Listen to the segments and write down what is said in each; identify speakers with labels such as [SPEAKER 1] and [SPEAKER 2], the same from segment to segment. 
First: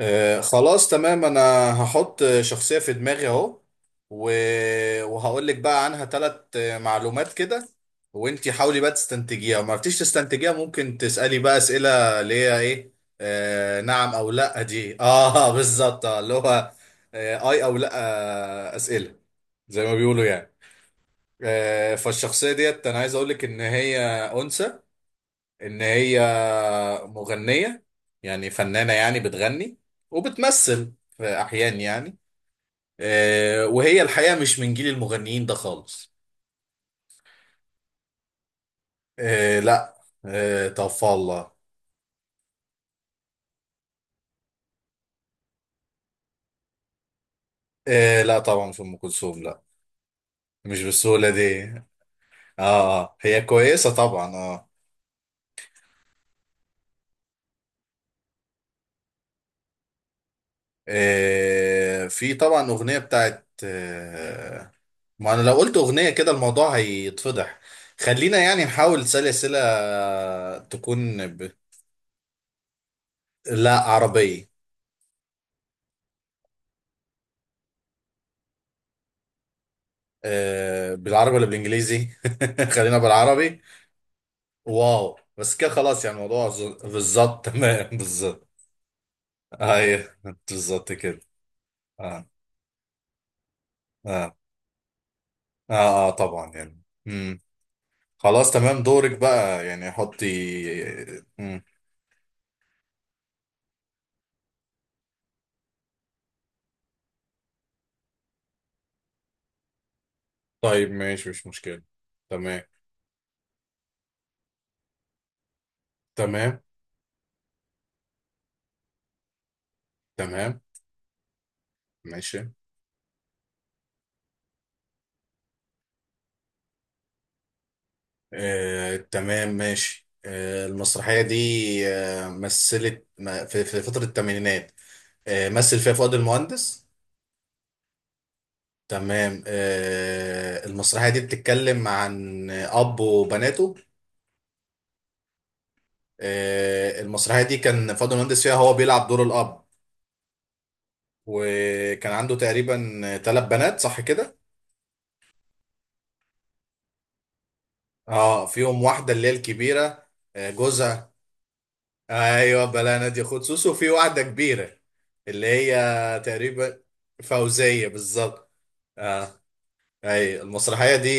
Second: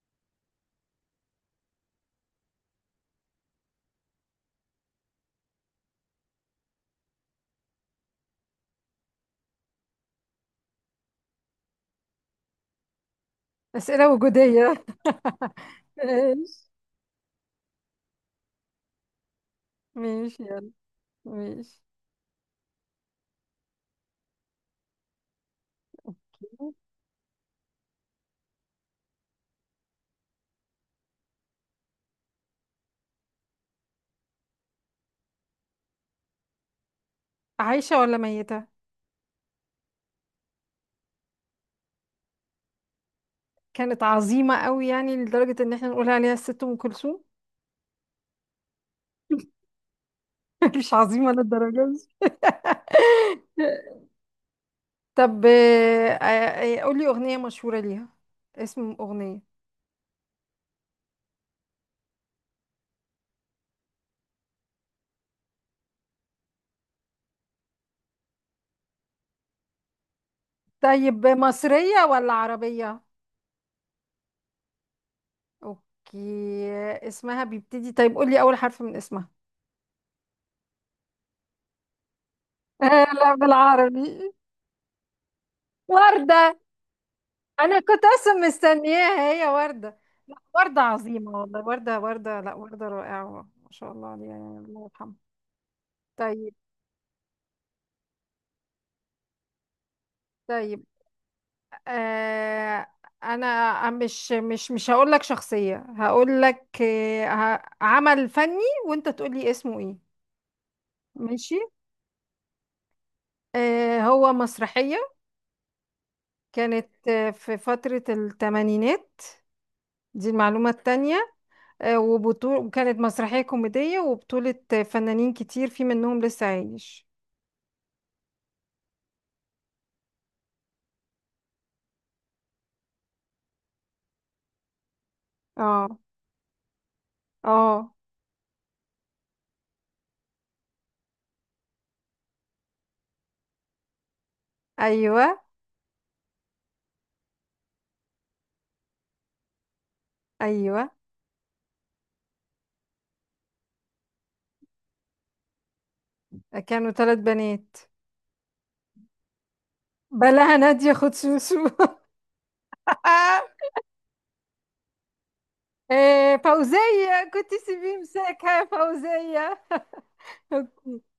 [SPEAKER 1] خلاص تمام. انا هحط شخصية في دماغي اهو و... وهقول لك بقى عنها ثلاث معلومات كده، وانتي حاولي بقى تستنتجيها، ما عرفتيش تستنتجيها ممكن تسألي بقى أسئلة اللي هي ايه،
[SPEAKER 2] أسئلة
[SPEAKER 1] نعم او لا
[SPEAKER 2] وجودية
[SPEAKER 1] دي اه بالظبط، اللي
[SPEAKER 2] ماشي.
[SPEAKER 1] هو اي او لا. أسئلة زي ما بيقولوا
[SPEAKER 2] ماشي،
[SPEAKER 1] يعني.
[SPEAKER 2] يلا. ماشي.
[SPEAKER 1] فالشخصية ديت انا عايز اقول لك ان هي أنثى، ان هي مغنية، يعني فنانة يعني بتغني وبتمثل في احيان يعني. وهي الحقيقة مش من جيل المغنيين ده خالص.
[SPEAKER 2] عايشة ولا ميتة؟
[SPEAKER 1] لا، توفى الله.
[SPEAKER 2] كانت عظيمة قوي يعني لدرجة ان احنا نقول عليها الست ام كلثوم.
[SPEAKER 1] لا طبعا مش ام كلثوم، لا. مش
[SPEAKER 2] مش
[SPEAKER 1] بالسهولة
[SPEAKER 2] عظيمة
[SPEAKER 1] دي اه.
[SPEAKER 2] للدرجة دي.
[SPEAKER 1] هي كويسة طبعا اه.
[SPEAKER 2] طب قولي أغنية مشهورة ليها، اسم أغنية.
[SPEAKER 1] في طبعا اغنية بتاعت ما انا لو قلت اغنية كده الموضوع هيتفضح. خلينا يعني نحاول سلسلة تكون.
[SPEAKER 2] طيب مصرية ولا عربية؟
[SPEAKER 1] لا عربية.
[SPEAKER 2] اوكي. اسمها بيبتدي، طيب قولي أول حرف من اسمها.
[SPEAKER 1] بالعربي ولا بالانجليزي؟ خلينا
[SPEAKER 2] لا،
[SPEAKER 1] بالعربي.
[SPEAKER 2] بالعربي.
[SPEAKER 1] واو، بس كده خلاص يعني الموضوع
[SPEAKER 2] وردة.
[SPEAKER 1] بالظبط.
[SPEAKER 2] انا
[SPEAKER 1] تمام
[SPEAKER 2] كنت اصلا
[SPEAKER 1] بالظبط.
[SPEAKER 2] مستنياها هي وردة.
[SPEAKER 1] ايوه
[SPEAKER 2] لا وردة
[SPEAKER 1] بالظبط كده.
[SPEAKER 2] عظيمة والله، وردة
[SPEAKER 1] اه.
[SPEAKER 2] وردة، لا وردة رائعة. ما شاء الله عليها
[SPEAKER 1] اه.
[SPEAKER 2] يعني، الله يرحمها.
[SPEAKER 1] اه, طبعا
[SPEAKER 2] طيب.
[SPEAKER 1] يعني خلاص تمام، دورك بقى يعني حطي.
[SPEAKER 2] طيب
[SPEAKER 1] مم.
[SPEAKER 2] آه، انا مش هقول لك شخصية، هقول لك عمل فني وانت تقول لي اسمه ايه.
[SPEAKER 1] طيب ماشي مش
[SPEAKER 2] ماشي.
[SPEAKER 1] مشكلة. تمام.
[SPEAKER 2] آه هو مسرحية،
[SPEAKER 1] تمام.
[SPEAKER 2] كانت آه في فترة الثمانينات، دي
[SPEAKER 1] تمام
[SPEAKER 2] المعلومة التانية. آه
[SPEAKER 1] ماشي.
[SPEAKER 2] وبطول، وكانت مسرحية كوميدية وبطولة فنانين كتير، في منهم لسه عايش.
[SPEAKER 1] تمام ماشي. المسرحية دي مثلت في فترة الثمانينات. مثل
[SPEAKER 2] اه.
[SPEAKER 1] فيها فؤاد المهندس.
[SPEAKER 2] اه.
[SPEAKER 1] تمام. المسرحية دي بتتكلم عن أب وبناته.
[SPEAKER 2] ايوه.
[SPEAKER 1] المسرحية دي كان فؤاد المهندس فيها هو بيلعب دور الأب.
[SPEAKER 2] ايوه.
[SPEAKER 1] وكان عنده تقريبا ثلاث بنات، صح كده؟
[SPEAKER 2] كانوا ثلاث بنات.
[SPEAKER 1] اه، فيهم واحدة اللي هي الكبيرة.
[SPEAKER 2] بلاها نادية
[SPEAKER 1] جوزها.
[SPEAKER 2] خد سوسو.
[SPEAKER 1] ايوه، بلا نادية خد سوسو، وفي واحدة كبيرة اللي هي
[SPEAKER 2] إيه
[SPEAKER 1] تقريبا
[SPEAKER 2] فوزية، كنت
[SPEAKER 1] فوزية
[SPEAKER 2] سيبيه
[SPEAKER 1] بالظبط.
[SPEAKER 2] مساكها يا
[SPEAKER 1] آه.
[SPEAKER 2] فوزية.
[SPEAKER 1] اي المسرحية
[SPEAKER 2] اوكي،
[SPEAKER 1] دي؟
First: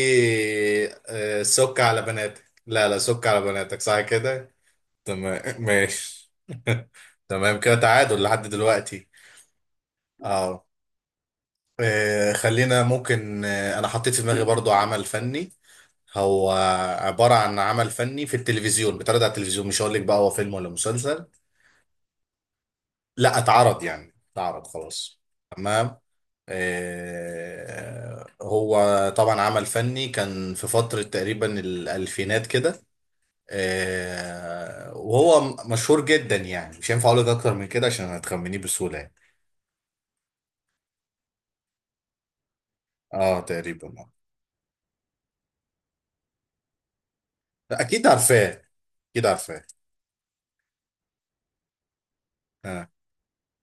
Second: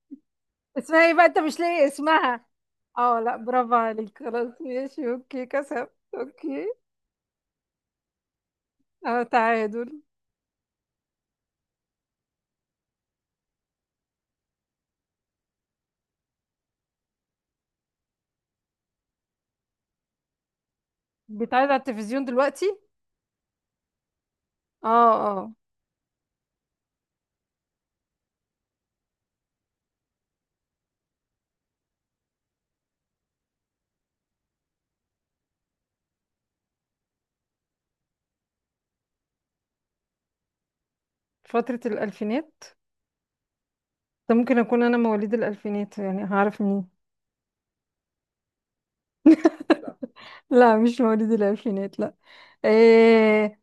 [SPEAKER 2] اسمها ايه بقى، انت مش
[SPEAKER 1] سك
[SPEAKER 2] لاقي
[SPEAKER 1] على بناتك،
[SPEAKER 2] اسمها؟
[SPEAKER 1] لا لا
[SPEAKER 2] اه،
[SPEAKER 1] سك
[SPEAKER 2] لا
[SPEAKER 1] على
[SPEAKER 2] برافو
[SPEAKER 1] بناتك صح
[SPEAKER 2] عليك.
[SPEAKER 1] كده.
[SPEAKER 2] خلاص ماشي، اوكي
[SPEAKER 1] تمام
[SPEAKER 2] كسبت.
[SPEAKER 1] ماشي.
[SPEAKER 2] اوكي.
[SPEAKER 1] تمام كده تعادل لحد دلوقتي.
[SPEAKER 2] اه تعادل.
[SPEAKER 1] اه. خلينا ممكن، انا حطيت في دماغي برضو عمل فني. هو عبارة عن عمل فني في التلفزيون، بيتعرض على التلفزيون، مش هقول لك بقى هو فيلم ولا مسلسل.
[SPEAKER 2] بيتعرض على التلفزيون دلوقتي؟
[SPEAKER 1] لا اتعرض، يعني اتعرض
[SPEAKER 2] اه.
[SPEAKER 1] خلاص.
[SPEAKER 2] اه.
[SPEAKER 1] تمام. هو طبعا عمل فني كان في فترة تقريبا الألفينات كده. وهو مشهور جدا، يعني مش هينفع اقول لك اكتر من كده عشان هتخمنيه بسهوله يعني.
[SPEAKER 2] فترة الألفينات؟
[SPEAKER 1] اه تقريبا اه.
[SPEAKER 2] ده ممكن أكون أنا مواليد الألفينات، يعني هعرف منين؟
[SPEAKER 1] لا، اكيد عارفاه، اكيد عارفاه.
[SPEAKER 2] لا مش مواليد الألفينات، لا.
[SPEAKER 1] آه.
[SPEAKER 2] إيه؟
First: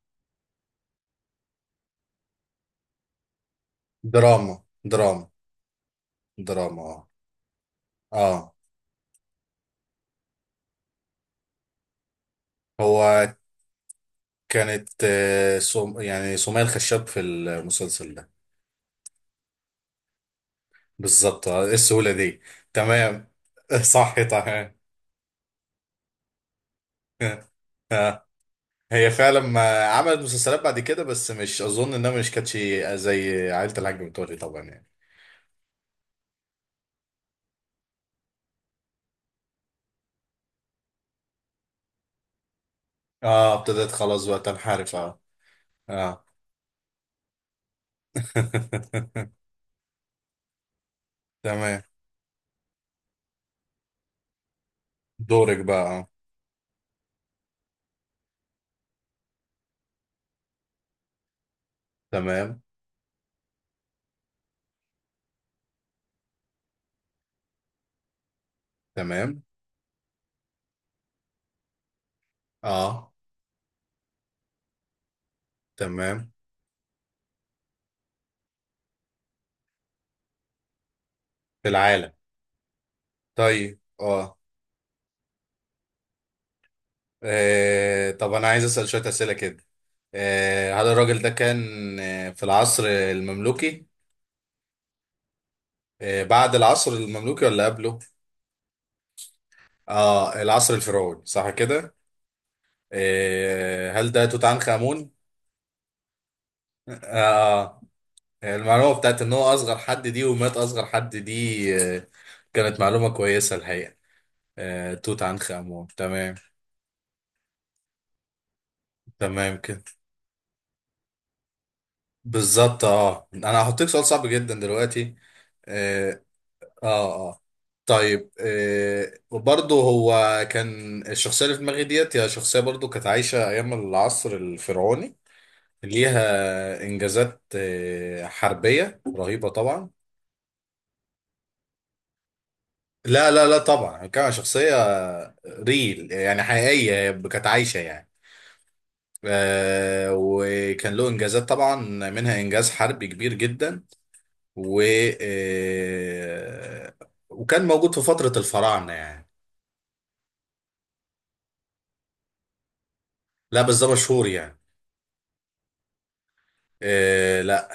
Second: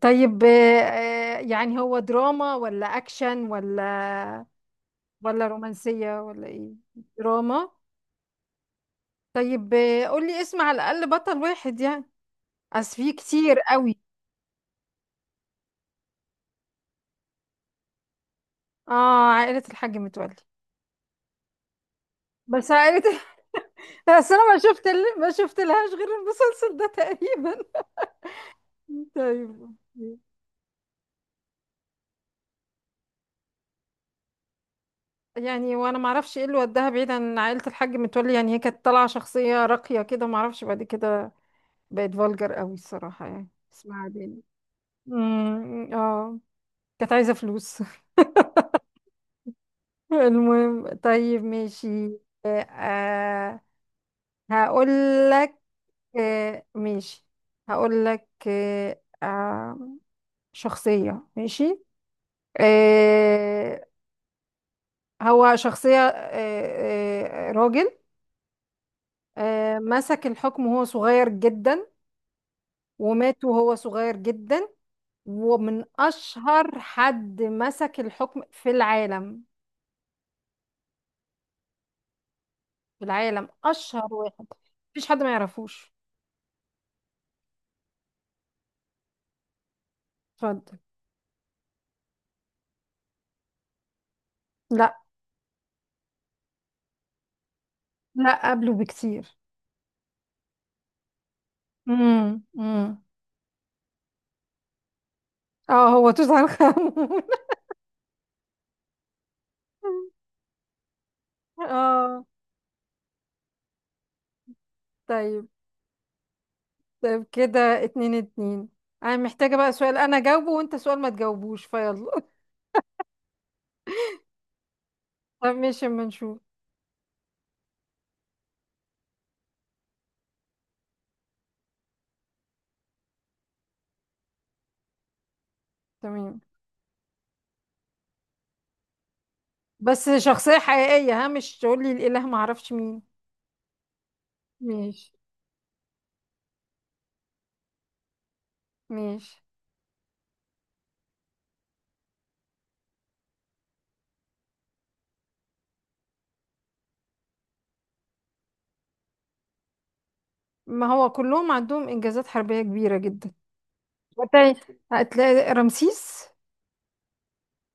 [SPEAKER 2] طيب آه، يعني هو دراما ولا أكشن ولا،
[SPEAKER 1] دراما. دراما.
[SPEAKER 2] ولا رومانسية ولا إيه؟
[SPEAKER 1] دراما اه.
[SPEAKER 2] دراما.
[SPEAKER 1] اه.
[SPEAKER 2] طيب آه، قولي اسم على الأقل بطل واحد يعني، أصل في
[SPEAKER 1] هو
[SPEAKER 2] كتير قوي.
[SPEAKER 1] كانت يعني سمية الخشاب في المسلسل ده.
[SPEAKER 2] آه عائلة الحاج متولي.
[SPEAKER 1] بالظبط، ايه السهوله دي؟
[SPEAKER 2] بس عائلة.
[SPEAKER 1] تمام. صح
[SPEAKER 2] بس أنا ما
[SPEAKER 1] تمام.
[SPEAKER 2] شفت، لهاش غير المسلسل ده تقريبا.
[SPEAKER 1] آه. هي فعلا
[SPEAKER 2] طيب.
[SPEAKER 1] ما عملت
[SPEAKER 2] أوكي.
[SPEAKER 1] مسلسلات بعد كده، بس مش اظن انها مش كانتش زي عائله الحاج متولي طبعا يعني.
[SPEAKER 2] يعني وانا ما اعرفش ايه اللي وداها بعيد عن عائلة الحاج متولي، يعني هي كانت طالعة شخصية راقية كده، ما اعرفش بعد كده بقت فولجر قوي الصراحة يعني
[SPEAKER 1] اه ابتديت
[SPEAKER 2] اسمها.
[SPEAKER 1] خلاص بقى تنحرف اه.
[SPEAKER 2] مم،
[SPEAKER 1] اه.
[SPEAKER 2] اه. كانت عايزة فلوس. المهم، طيب
[SPEAKER 1] تمام
[SPEAKER 2] ماشي. آه، هقول
[SPEAKER 1] دورك
[SPEAKER 2] لك.
[SPEAKER 1] بقى اه.
[SPEAKER 2] آه ماشي، هقول لك آه، شخصية. ماشي.
[SPEAKER 1] تمام.
[SPEAKER 2] آه هو شخصية راجل،
[SPEAKER 1] تمام.
[SPEAKER 2] آه مسك الحكم وهو صغير جدا
[SPEAKER 1] اه.
[SPEAKER 2] ومات وهو صغير جدا، ومن
[SPEAKER 1] تمام.
[SPEAKER 2] أشهر حد مسك الحكم في العالم.
[SPEAKER 1] في العالم.
[SPEAKER 2] في العالم؟
[SPEAKER 1] طيب
[SPEAKER 2] أشهر
[SPEAKER 1] اه،
[SPEAKER 2] واحد، مفيش حد ما يعرفوش.
[SPEAKER 1] طب انا عايز اسال شويه اسئله كده.
[SPEAKER 2] اتفضل.
[SPEAKER 1] هل الراجل ده كان في العصر المملوكي؟
[SPEAKER 2] لا.
[SPEAKER 1] بعد العصر المملوكي ولا قبله؟
[SPEAKER 2] لا قبله بكتير.
[SPEAKER 1] اه العصر الفرعوني صح كده.
[SPEAKER 2] امم، امم.
[SPEAKER 1] هل ده توت عنخ امون؟
[SPEAKER 2] اه هو توت عنخ آمون.
[SPEAKER 1] اه. المعلومة بتاعت ان هو اصغر حد دي ومات اصغر حد دي
[SPEAKER 2] اه.
[SPEAKER 1] كانت معلومة كويسة الحقيقة. توت
[SPEAKER 2] طيب.
[SPEAKER 1] عنخ امون تمام.
[SPEAKER 2] طيب كده اتنين اتنين، انا
[SPEAKER 1] تمام
[SPEAKER 2] محتاجة بقى
[SPEAKER 1] كده.
[SPEAKER 2] سؤال انا جاوبه وانت سؤال ما تجاوبوش فيلا.
[SPEAKER 1] بالظبط اه، انا هحطيك سؤال صعب جدا دلوقتي.
[SPEAKER 2] طب ماشي، اما
[SPEAKER 1] اه.
[SPEAKER 2] نشوف.
[SPEAKER 1] اه. آه. طيب برضه هو كان الشخصية اللي في دماغي ديت هي شخصية برضه كانت عايشة ايام العصر الفرعوني،
[SPEAKER 2] تمام.
[SPEAKER 1] ليها انجازات حربية رهيبة طبعا.
[SPEAKER 2] بس شخصية حقيقية، ها، مش تقول لي الاله ما اعرفش مين.
[SPEAKER 1] لا لا لا طبعا كان شخصية
[SPEAKER 2] ماشي.
[SPEAKER 1] ريل يعني حقيقية كانت عايشة يعني.
[SPEAKER 2] ماشي.
[SPEAKER 1] وكان له إنجازات طبعا، منها إنجاز حربي كبير جدا، و آه وكان موجود في فترة الفراعنة يعني.
[SPEAKER 2] ما هو كلهم عندهم انجازات حربية كبيرة جدا.
[SPEAKER 1] لا بس ده مشهور
[SPEAKER 2] وتاني،
[SPEAKER 1] يعني.
[SPEAKER 2] هتلاقي رمسيس.
[SPEAKER 1] لا.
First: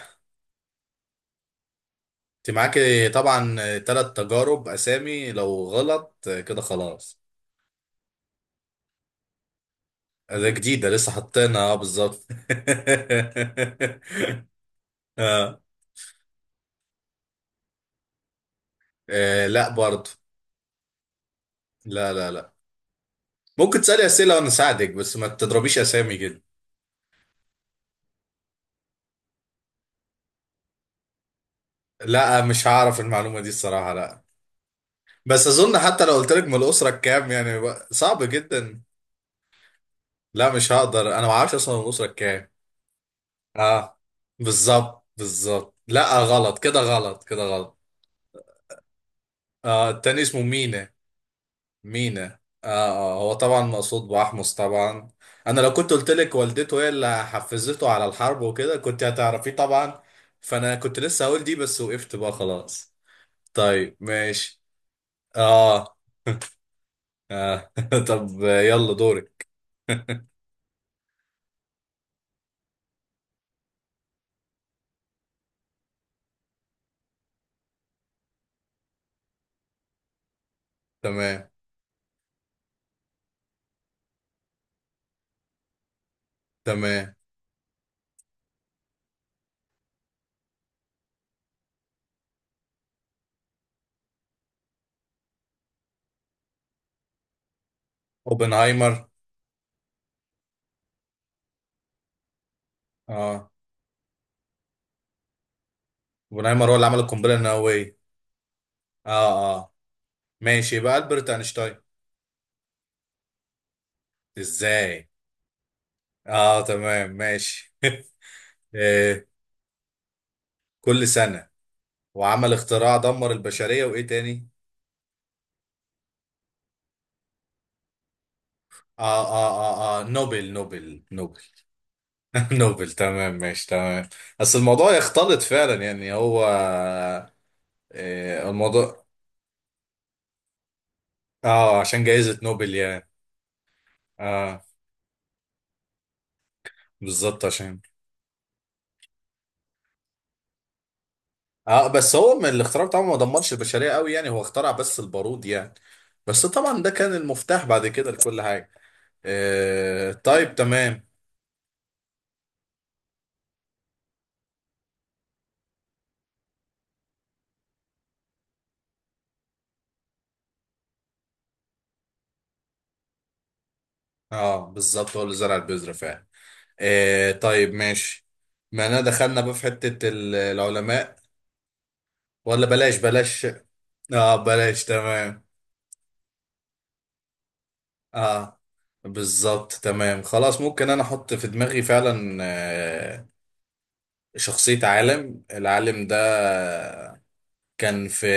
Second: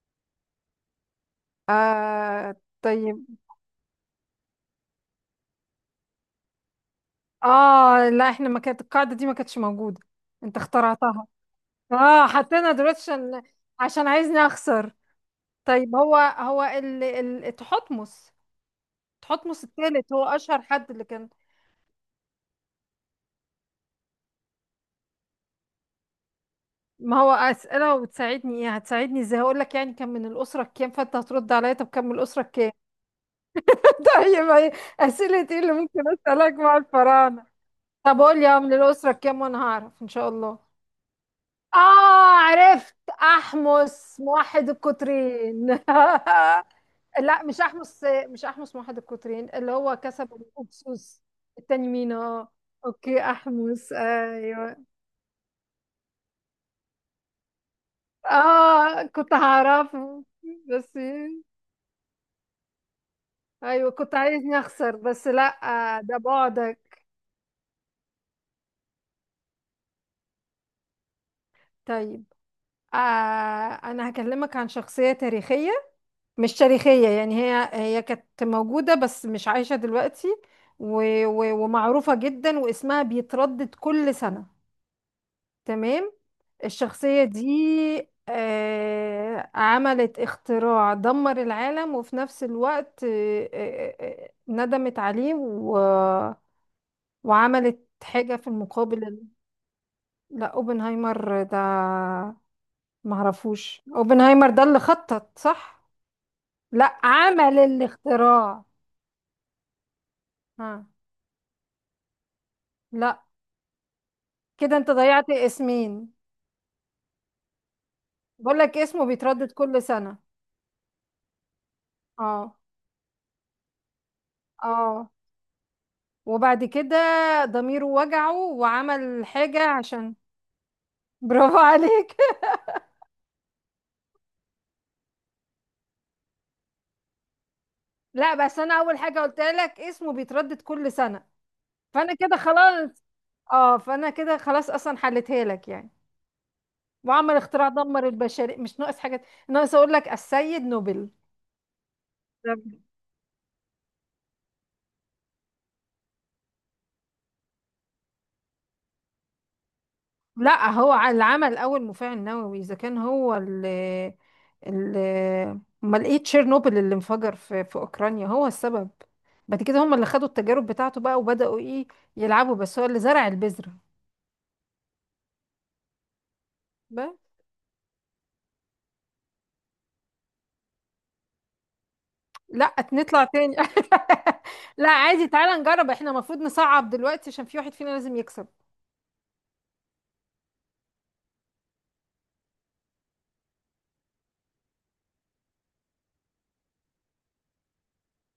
[SPEAKER 1] انت
[SPEAKER 2] آه.
[SPEAKER 1] معاك
[SPEAKER 2] طيب.
[SPEAKER 1] طبعا ثلاث تجارب أسامي لو غلط كده خلاص.
[SPEAKER 2] اه لا، احنا ما كانت القاعدة دي، ما كانتش موجودة.
[SPEAKER 1] ده
[SPEAKER 2] انت
[SPEAKER 1] جديدة لسه
[SPEAKER 2] اخترعتها،
[SPEAKER 1] حاطينها بالظبط.
[SPEAKER 2] اه حطينا دلوقتي عشان، عشان عايزني اخسر.
[SPEAKER 1] آه.
[SPEAKER 2] طيب هو هو تحتمس.
[SPEAKER 1] آه
[SPEAKER 2] تحتمس
[SPEAKER 1] لا برضه.
[SPEAKER 2] الثالث هو اشهر حد اللي كان.
[SPEAKER 1] لا. ممكن تسألي أسئلة وأنا أساعدك، بس ما تضربيش أسامي جدا.
[SPEAKER 2] ما هو اسئله وتساعدني، ايه هتساعدني ازاي؟ هقول لك يعني كان من الاسره كام، فانت هترد عليا طب كان من الاسره
[SPEAKER 1] لا مش
[SPEAKER 2] كام.
[SPEAKER 1] هعرف المعلومة دي الصراحة، لا.
[SPEAKER 2] طيب ايه
[SPEAKER 1] بس
[SPEAKER 2] اسئله ايه اللي
[SPEAKER 1] أظن
[SPEAKER 2] ممكن
[SPEAKER 1] حتى لو قلت لك
[SPEAKER 2] اسالك
[SPEAKER 1] من
[SPEAKER 2] مع
[SPEAKER 1] الأسرة كام
[SPEAKER 2] الفراعنه؟
[SPEAKER 1] يعني
[SPEAKER 2] طب
[SPEAKER 1] صعب
[SPEAKER 2] قول لي اه من
[SPEAKER 1] جدا.
[SPEAKER 2] الاسره كام وانا هعرف ان شاء
[SPEAKER 1] لا
[SPEAKER 2] الله.
[SPEAKER 1] مش هقدر، أنا ما أعرفش أصلا من الأسرة
[SPEAKER 2] اه،
[SPEAKER 1] كام.
[SPEAKER 2] عرفت.
[SPEAKER 1] أه
[SPEAKER 2] احمس موحد
[SPEAKER 1] بالظبط بالظبط،
[SPEAKER 2] القطرين.
[SPEAKER 1] لا غلط كده غلط كده
[SPEAKER 2] لا مش
[SPEAKER 1] غلط.
[SPEAKER 2] احمس، مش احمس موحد القطرين اللي
[SPEAKER 1] أه
[SPEAKER 2] هو
[SPEAKER 1] التاني
[SPEAKER 2] كسب
[SPEAKER 1] اسمه مينا.
[SPEAKER 2] الاكسوس. التاني مين؟
[SPEAKER 1] مينا
[SPEAKER 2] اه.
[SPEAKER 1] أه،
[SPEAKER 2] اوكي
[SPEAKER 1] هو طبعا
[SPEAKER 2] احمس،
[SPEAKER 1] مقصود بأحمص
[SPEAKER 2] ايوه.
[SPEAKER 1] طبعا. أنا لو كنت قلت لك والدته هي اللي حفزته على الحرب وكده كنت
[SPEAKER 2] اه كنت
[SPEAKER 1] هتعرفيه طبعا.
[SPEAKER 2] هعرفه.
[SPEAKER 1] فأنا
[SPEAKER 2] بس.
[SPEAKER 1] كنت لسه هقول دي بس وقفت بقى خلاص.
[SPEAKER 2] ايوه
[SPEAKER 1] طيب
[SPEAKER 2] كنت عايزني
[SPEAKER 1] ماشي.
[SPEAKER 2] اخسر، بس لا.
[SPEAKER 1] اه.
[SPEAKER 2] آه، ده بعدك.
[SPEAKER 1] آه. طب يلا دورك.
[SPEAKER 2] طيب آه، انا هكلمك عن شخصية تاريخية. مش تاريخية يعني هي، هي كانت موجودة بس مش عايشة دلوقتي، و...
[SPEAKER 1] تمام.
[SPEAKER 2] ومعروفة جدا واسمها بيتردد كل سنة. تمام.
[SPEAKER 1] تمام.
[SPEAKER 2] الشخصية دي عملت اختراع دمر العالم، وفي نفس الوقت ندمت عليه، و... وعملت حاجة في
[SPEAKER 1] اوبنهايمر.
[SPEAKER 2] المقابل. لا اوبنهايمر ده،
[SPEAKER 1] اه
[SPEAKER 2] معرفوش اوبنهايمر ده اللي خطط، صح؟
[SPEAKER 1] اوبنهايمر هو اللي عمل
[SPEAKER 2] لا
[SPEAKER 1] القنبله
[SPEAKER 2] عمل
[SPEAKER 1] النوويه.
[SPEAKER 2] الاختراع.
[SPEAKER 1] اه اه ماشي،
[SPEAKER 2] ها.
[SPEAKER 1] يبقى البرت اينشتاين.
[SPEAKER 2] لا كده انت
[SPEAKER 1] ازاي؟
[SPEAKER 2] ضيعت اسمين.
[SPEAKER 1] اه تمام ماشي.
[SPEAKER 2] بقول لك اسمه
[SPEAKER 1] آه.
[SPEAKER 2] بيتردد كل سنة.
[SPEAKER 1] كل سنه وعمل
[SPEAKER 2] اه.
[SPEAKER 1] اختراع دمر البشريه، وايه تاني؟
[SPEAKER 2] اه، وبعد كده ضميره وجعه وعمل
[SPEAKER 1] اه.
[SPEAKER 2] حاجة
[SPEAKER 1] اه. اه اه
[SPEAKER 2] عشان.
[SPEAKER 1] نوبل نوبل نوبل.
[SPEAKER 2] برافو عليك.
[SPEAKER 1] نوبل تمام ماشي تمام. بس الموضوع يختلط فعلا يعني هو
[SPEAKER 2] لا بس انا اول
[SPEAKER 1] الموضوع.
[SPEAKER 2] حاجة قلت لك اسمه بيتردد كل سنة،
[SPEAKER 1] اه عشان
[SPEAKER 2] فانا كده
[SPEAKER 1] جائزة نوبل
[SPEAKER 2] خلاص.
[SPEAKER 1] يعني.
[SPEAKER 2] اه فانا كده
[SPEAKER 1] اه
[SPEAKER 2] خلاص، اصلا حلتها لك يعني. وعمل
[SPEAKER 1] بالظبط
[SPEAKER 2] اختراع
[SPEAKER 1] عشان
[SPEAKER 2] دمر البشرية، مش ناقص حاجة ناقص اقول لك السيد نوبل.
[SPEAKER 1] اه. بس هو من الاختراع بتاعه ما دمرش البشرية قوي يعني، هو اخترع بس البارود يعني، بس طبعا ده كان المفتاح بعد كده لكل حاجة. طيب
[SPEAKER 2] لا هو
[SPEAKER 1] تمام.
[SPEAKER 2] اللي عمل اول مفاعل نووي، اذا كان هو اللي، اللي، امال ايه تشيرنوبل اللي انفجر في اوكرانيا هو السبب. بعد كده هم اللي خدوا التجارب بتاعته بقى وبداوا ايه يلعبوا، بس هو اللي زرع البذره.
[SPEAKER 1] اه بالظبط هو اللي زرع البذرة فعلا.
[SPEAKER 2] بقى.
[SPEAKER 1] طيب ماشي. ما انا دخلنا بقى في حتة العلماء ولا
[SPEAKER 2] لا نطلع
[SPEAKER 1] بلاش.
[SPEAKER 2] تاني.
[SPEAKER 1] اه بلاش
[SPEAKER 2] لا عادي،
[SPEAKER 1] تمام.
[SPEAKER 2] تعالى نجرب، احنا المفروض نصعب دلوقتي عشان في واحد فينا لازم يكسب.
[SPEAKER 1] اه بالظبط تمام خلاص. ممكن انا احط في دماغي فعلا شخصية عالم. العالم ده كان في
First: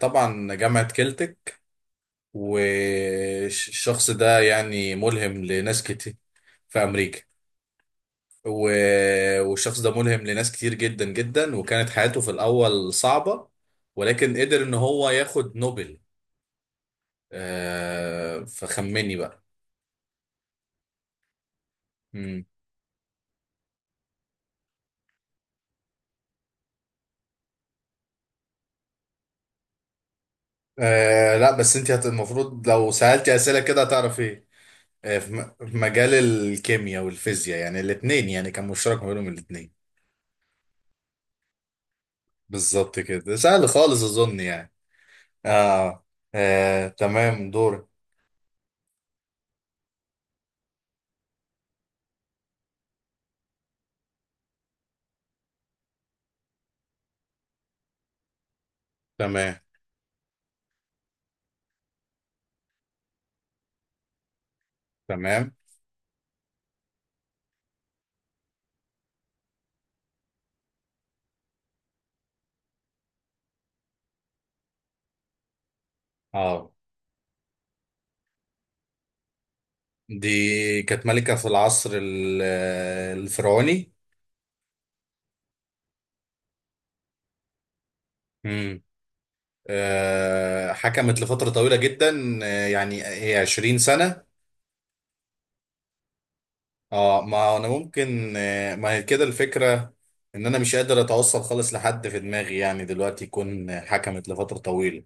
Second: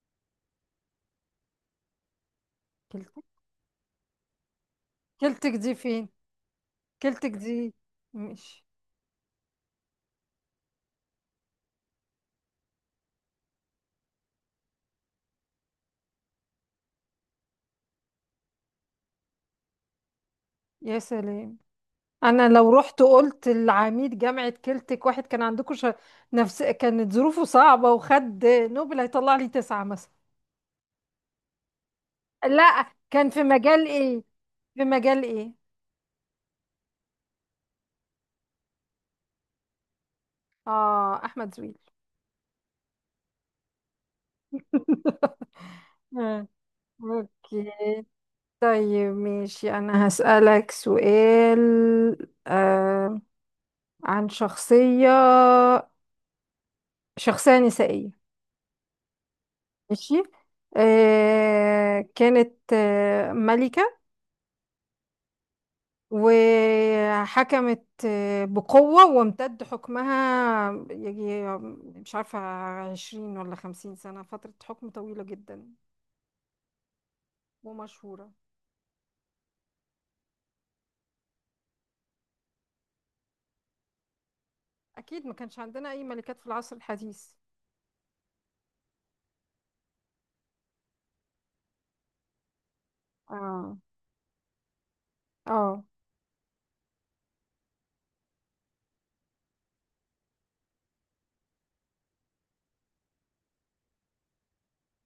[SPEAKER 1] طبعا جامعة كلتك،
[SPEAKER 2] كلتك؟
[SPEAKER 1] والشخص ده يعني ملهم
[SPEAKER 2] كلتك دي
[SPEAKER 1] لناس
[SPEAKER 2] فين؟
[SPEAKER 1] كتير في أمريكا.
[SPEAKER 2] كلتك دي. ماشي.
[SPEAKER 1] والشخص ده ملهم لناس كتير جدا جدا، وكانت حياته في الأول صعبة ولكن قدر إن هو ياخد نوبل. فخمني بقى.
[SPEAKER 2] يا سلام.
[SPEAKER 1] مم.
[SPEAKER 2] انا لو رحت قلت لعميد جامعة كلتك واحد كان عندكم نفس كانت ظروفه صعبة وخد نوبل، هيطلع لي تسعة مثلا.
[SPEAKER 1] آه لا بس أنت المفروض
[SPEAKER 2] لا
[SPEAKER 1] لو
[SPEAKER 2] كان
[SPEAKER 1] سألتي
[SPEAKER 2] في
[SPEAKER 1] أسئلة كده
[SPEAKER 2] مجال
[SPEAKER 1] هتعرف
[SPEAKER 2] ايه؟
[SPEAKER 1] إيه.
[SPEAKER 2] في مجال
[SPEAKER 1] في
[SPEAKER 2] ايه؟
[SPEAKER 1] في مجال الكيمياء والفيزياء يعني الاتنين، يعني كان مشترك ما بينهم الاتنين.
[SPEAKER 2] اه احمد زويل.
[SPEAKER 1] بالظبط كده، سهل خالص أظن يعني. آه.
[SPEAKER 2] آه.
[SPEAKER 1] تمام
[SPEAKER 2] اوكي،
[SPEAKER 1] دوري.
[SPEAKER 2] طيب ماشي، انا هسألك سؤال آه عن شخصية، شخصية نسائية.
[SPEAKER 1] تمام.
[SPEAKER 2] ماشي. آه كانت آه ملكة،
[SPEAKER 1] تمام.
[SPEAKER 2] وحكمت بقوة وامتد حكمها يجي، مش عارفة، 20 ولا 50 سنة، فترة حكم طويلة جدا،
[SPEAKER 1] اه.
[SPEAKER 2] ومشهورة.
[SPEAKER 1] دي كانت ملكة في العصر الفرعوني.
[SPEAKER 2] أكيد ما كانش عندنا أي ملكات في العصر الحديث.
[SPEAKER 1] امم. حكمت لفترة طويلة جدا، يعني هي 20
[SPEAKER 2] اه.
[SPEAKER 1] سنة.
[SPEAKER 2] اه.
[SPEAKER 1] اه ما هو انا ممكن ما هي كده الفكرة، ان انا مش قادر اتوصل خالص لحد في دماغي يعني دلوقتي يكون حكمت لفترة طويلة.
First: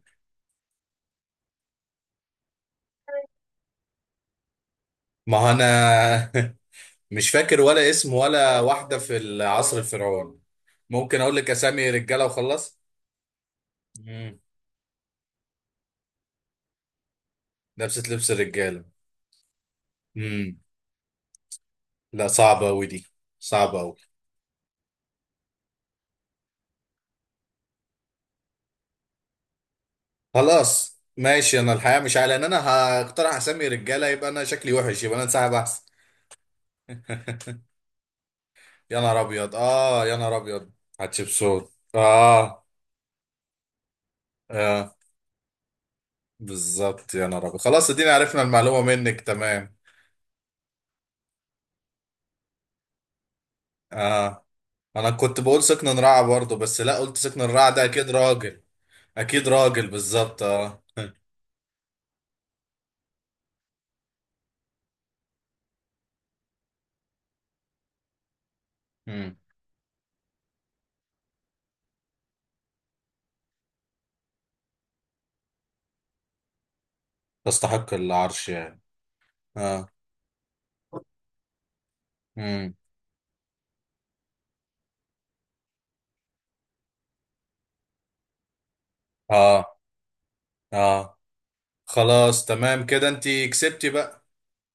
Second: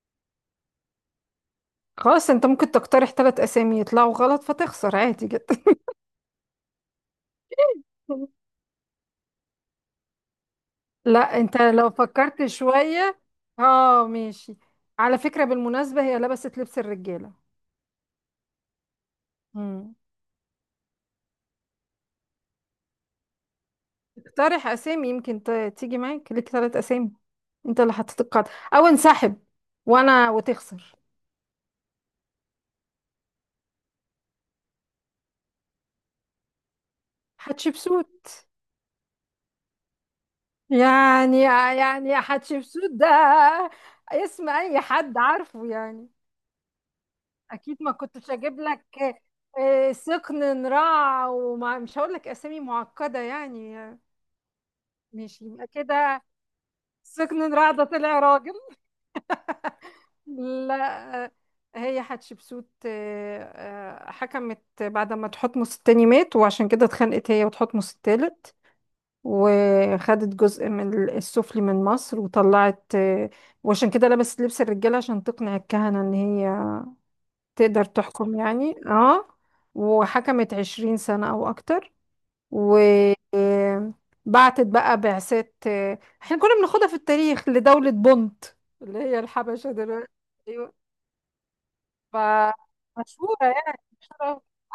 [SPEAKER 2] خلاص، انت ممكن تقترح ثلاث أسامي يطلعوا غلط فتخسر عادي
[SPEAKER 1] ما هو
[SPEAKER 2] جدا.
[SPEAKER 1] انا مش فاكر ولا اسم ولا واحدة في العصر الفرعوني. ممكن اقول
[SPEAKER 2] لا
[SPEAKER 1] لك
[SPEAKER 2] انت
[SPEAKER 1] اسامي
[SPEAKER 2] لو
[SPEAKER 1] رجالة
[SPEAKER 2] فكرت
[SPEAKER 1] وخلاص.
[SPEAKER 2] شوية، اه
[SPEAKER 1] مم.
[SPEAKER 2] ماشي. على فكرة بالمناسبة هي لبست لبس الرجالة.
[SPEAKER 1] نفس لبس الرجاله.
[SPEAKER 2] مم.
[SPEAKER 1] امم. لا صعبه قوي دي، صعبه قوي.
[SPEAKER 2] اقترح أسامي، يمكن تيجي معاك، ليك ثلاث أسامي، انت اللي حطيت القاعدة او انسحب، وانا، وتخسر.
[SPEAKER 1] خلاص ماشي، انا الحقيقه مش عارف، لان انا هقترح اسمي رجاله يبقى انا شكلي وحش، يبقى انا انسحب احسن.
[SPEAKER 2] حتشبسوت.
[SPEAKER 1] يا نهار ابيض اه يا نهار ابيض.
[SPEAKER 2] يعني
[SPEAKER 1] هتشبسوت
[SPEAKER 2] يعني
[SPEAKER 1] اه.
[SPEAKER 2] حتشبسوت ده اسم اي
[SPEAKER 1] اه
[SPEAKER 2] حد عارفه يعني.
[SPEAKER 1] بالظبط يا نهار ابيض،
[SPEAKER 2] اكيد
[SPEAKER 1] خلاص
[SPEAKER 2] ما
[SPEAKER 1] ادينا
[SPEAKER 2] كنتش
[SPEAKER 1] عرفنا
[SPEAKER 2] اجيب
[SPEAKER 1] المعلومه
[SPEAKER 2] لك
[SPEAKER 1] منك تمام.
[SPEAKER 2] آه، سقن نراع وما، مش هقول لك اسامي معقدة يعني.
[SPEAKER 1] اه انا كنت
[SPEAKER 2] ماشي
[SPEAKER 1] بقول
[SPEAKER 2] يبقى
[SPEAKER 1] سكن الرعا
[SPEAKER 2] كده،
[SPEAKER 1] برضه، بس لا قلت
[SPEAKER 2] سقن
[SPEAKER 1] سكن الرعا
[SPEAKER 2] نراع
[SPEAKER 1] ده
[SPEAKER 2] ده
[SPEAKER 1] اكيد
[SPEAKER 2] طلع راجل.
[SPEAKER 1] راجل. اكيد راجل بالظبط اه.
[SPEAKER 2] لا آه، هي حتشبسوت، آه، حكمت بعد ما تحتمس التاني مات، وعشان كده اتخانقت هي وتحتمس التالت
[SPEAKER 1] مم.
[SPEAKER 2] وخدت جزء من السفلي من مصر وطلعت. وعشان كده لبست لبس الرجالة عشان تقنع الكهنة ان هي تقدر
[SPEAKER 1] تستحق
[SPEAKER 2] تحكم
[SPEAKER 1] العرش
[SPEAKER 2] يعني،
[SPEAKER 1] يعني.
[SPEAKER 2] اه.
[SPEAKER 1] اه.
[SPEAKER 2] وحكمت 20 سنة او اكتر،
[SPEAKER 1] مم.
[SPEAKER 2] و، بعتت بقى بعثات احنا كنا بناخدها في التاريخ لدولة بونت، اللي هي الحبشة
[SPEAKER 1] اه.
[SPEAKER 2] دلوقتي. ايوه.
[SPEAKER 1] اه خلاص تمام كده انتي
[SPEAKER 2] فمشهورة،
[SPEAKER 1] كسبتي بقى.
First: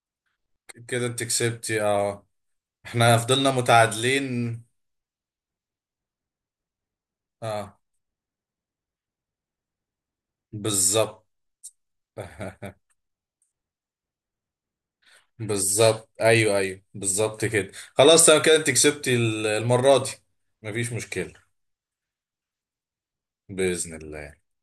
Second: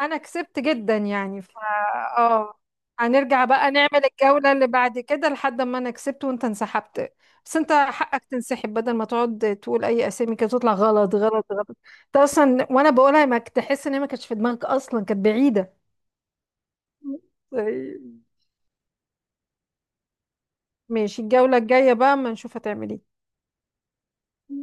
[SPEAKER 2] انا كسبت جدا
[SPEAKER 1] كده انتي
[SPEAKER 2] يعني ف.
[SPEAKER 1] كسبتي اه.
[SPEAKER 2] اه.
[SPEAKER 1] احنا
[SPEAKER 2] هنرجع
[SPEAKER 1] فضلنا
[SPEAKER 2] بقى نعمل الجولة
[SPEAKER 1] متعادلين.
[SPEAKER 2] اللي بعد كده، لحد ما انا كسبت وانت انسحبت. بس انت
[SPEAKER 1] اه
[SPEAKER 2] حقك تنسحب بدل ما تقعد تقول اي اسامي كده تطلع غلط
[SPEAKER 1] بالظبط.
[SPEAKER 2] غلط غلط. انت اصلا وانا بقولها ما كنت تحس ان هي ما كانتش في دماغك اصلا، كانت بعيدة.
[SPEAKER 1] بالظبط ايوه ايوه بالظبط كده،
[SPEAKER 2] طيب.
[SPEAKER 1] خلاص تمام كده انتي كسبتي المرة دي. مفيش
[SPEAKER 2] ماشي
[SPEAKER 1] مشكلة.
[SPEAKER 2] الجولة الجاية بقى، ما نشوف هتعمل ايه.
[SPEAKER 1] بإذن الله.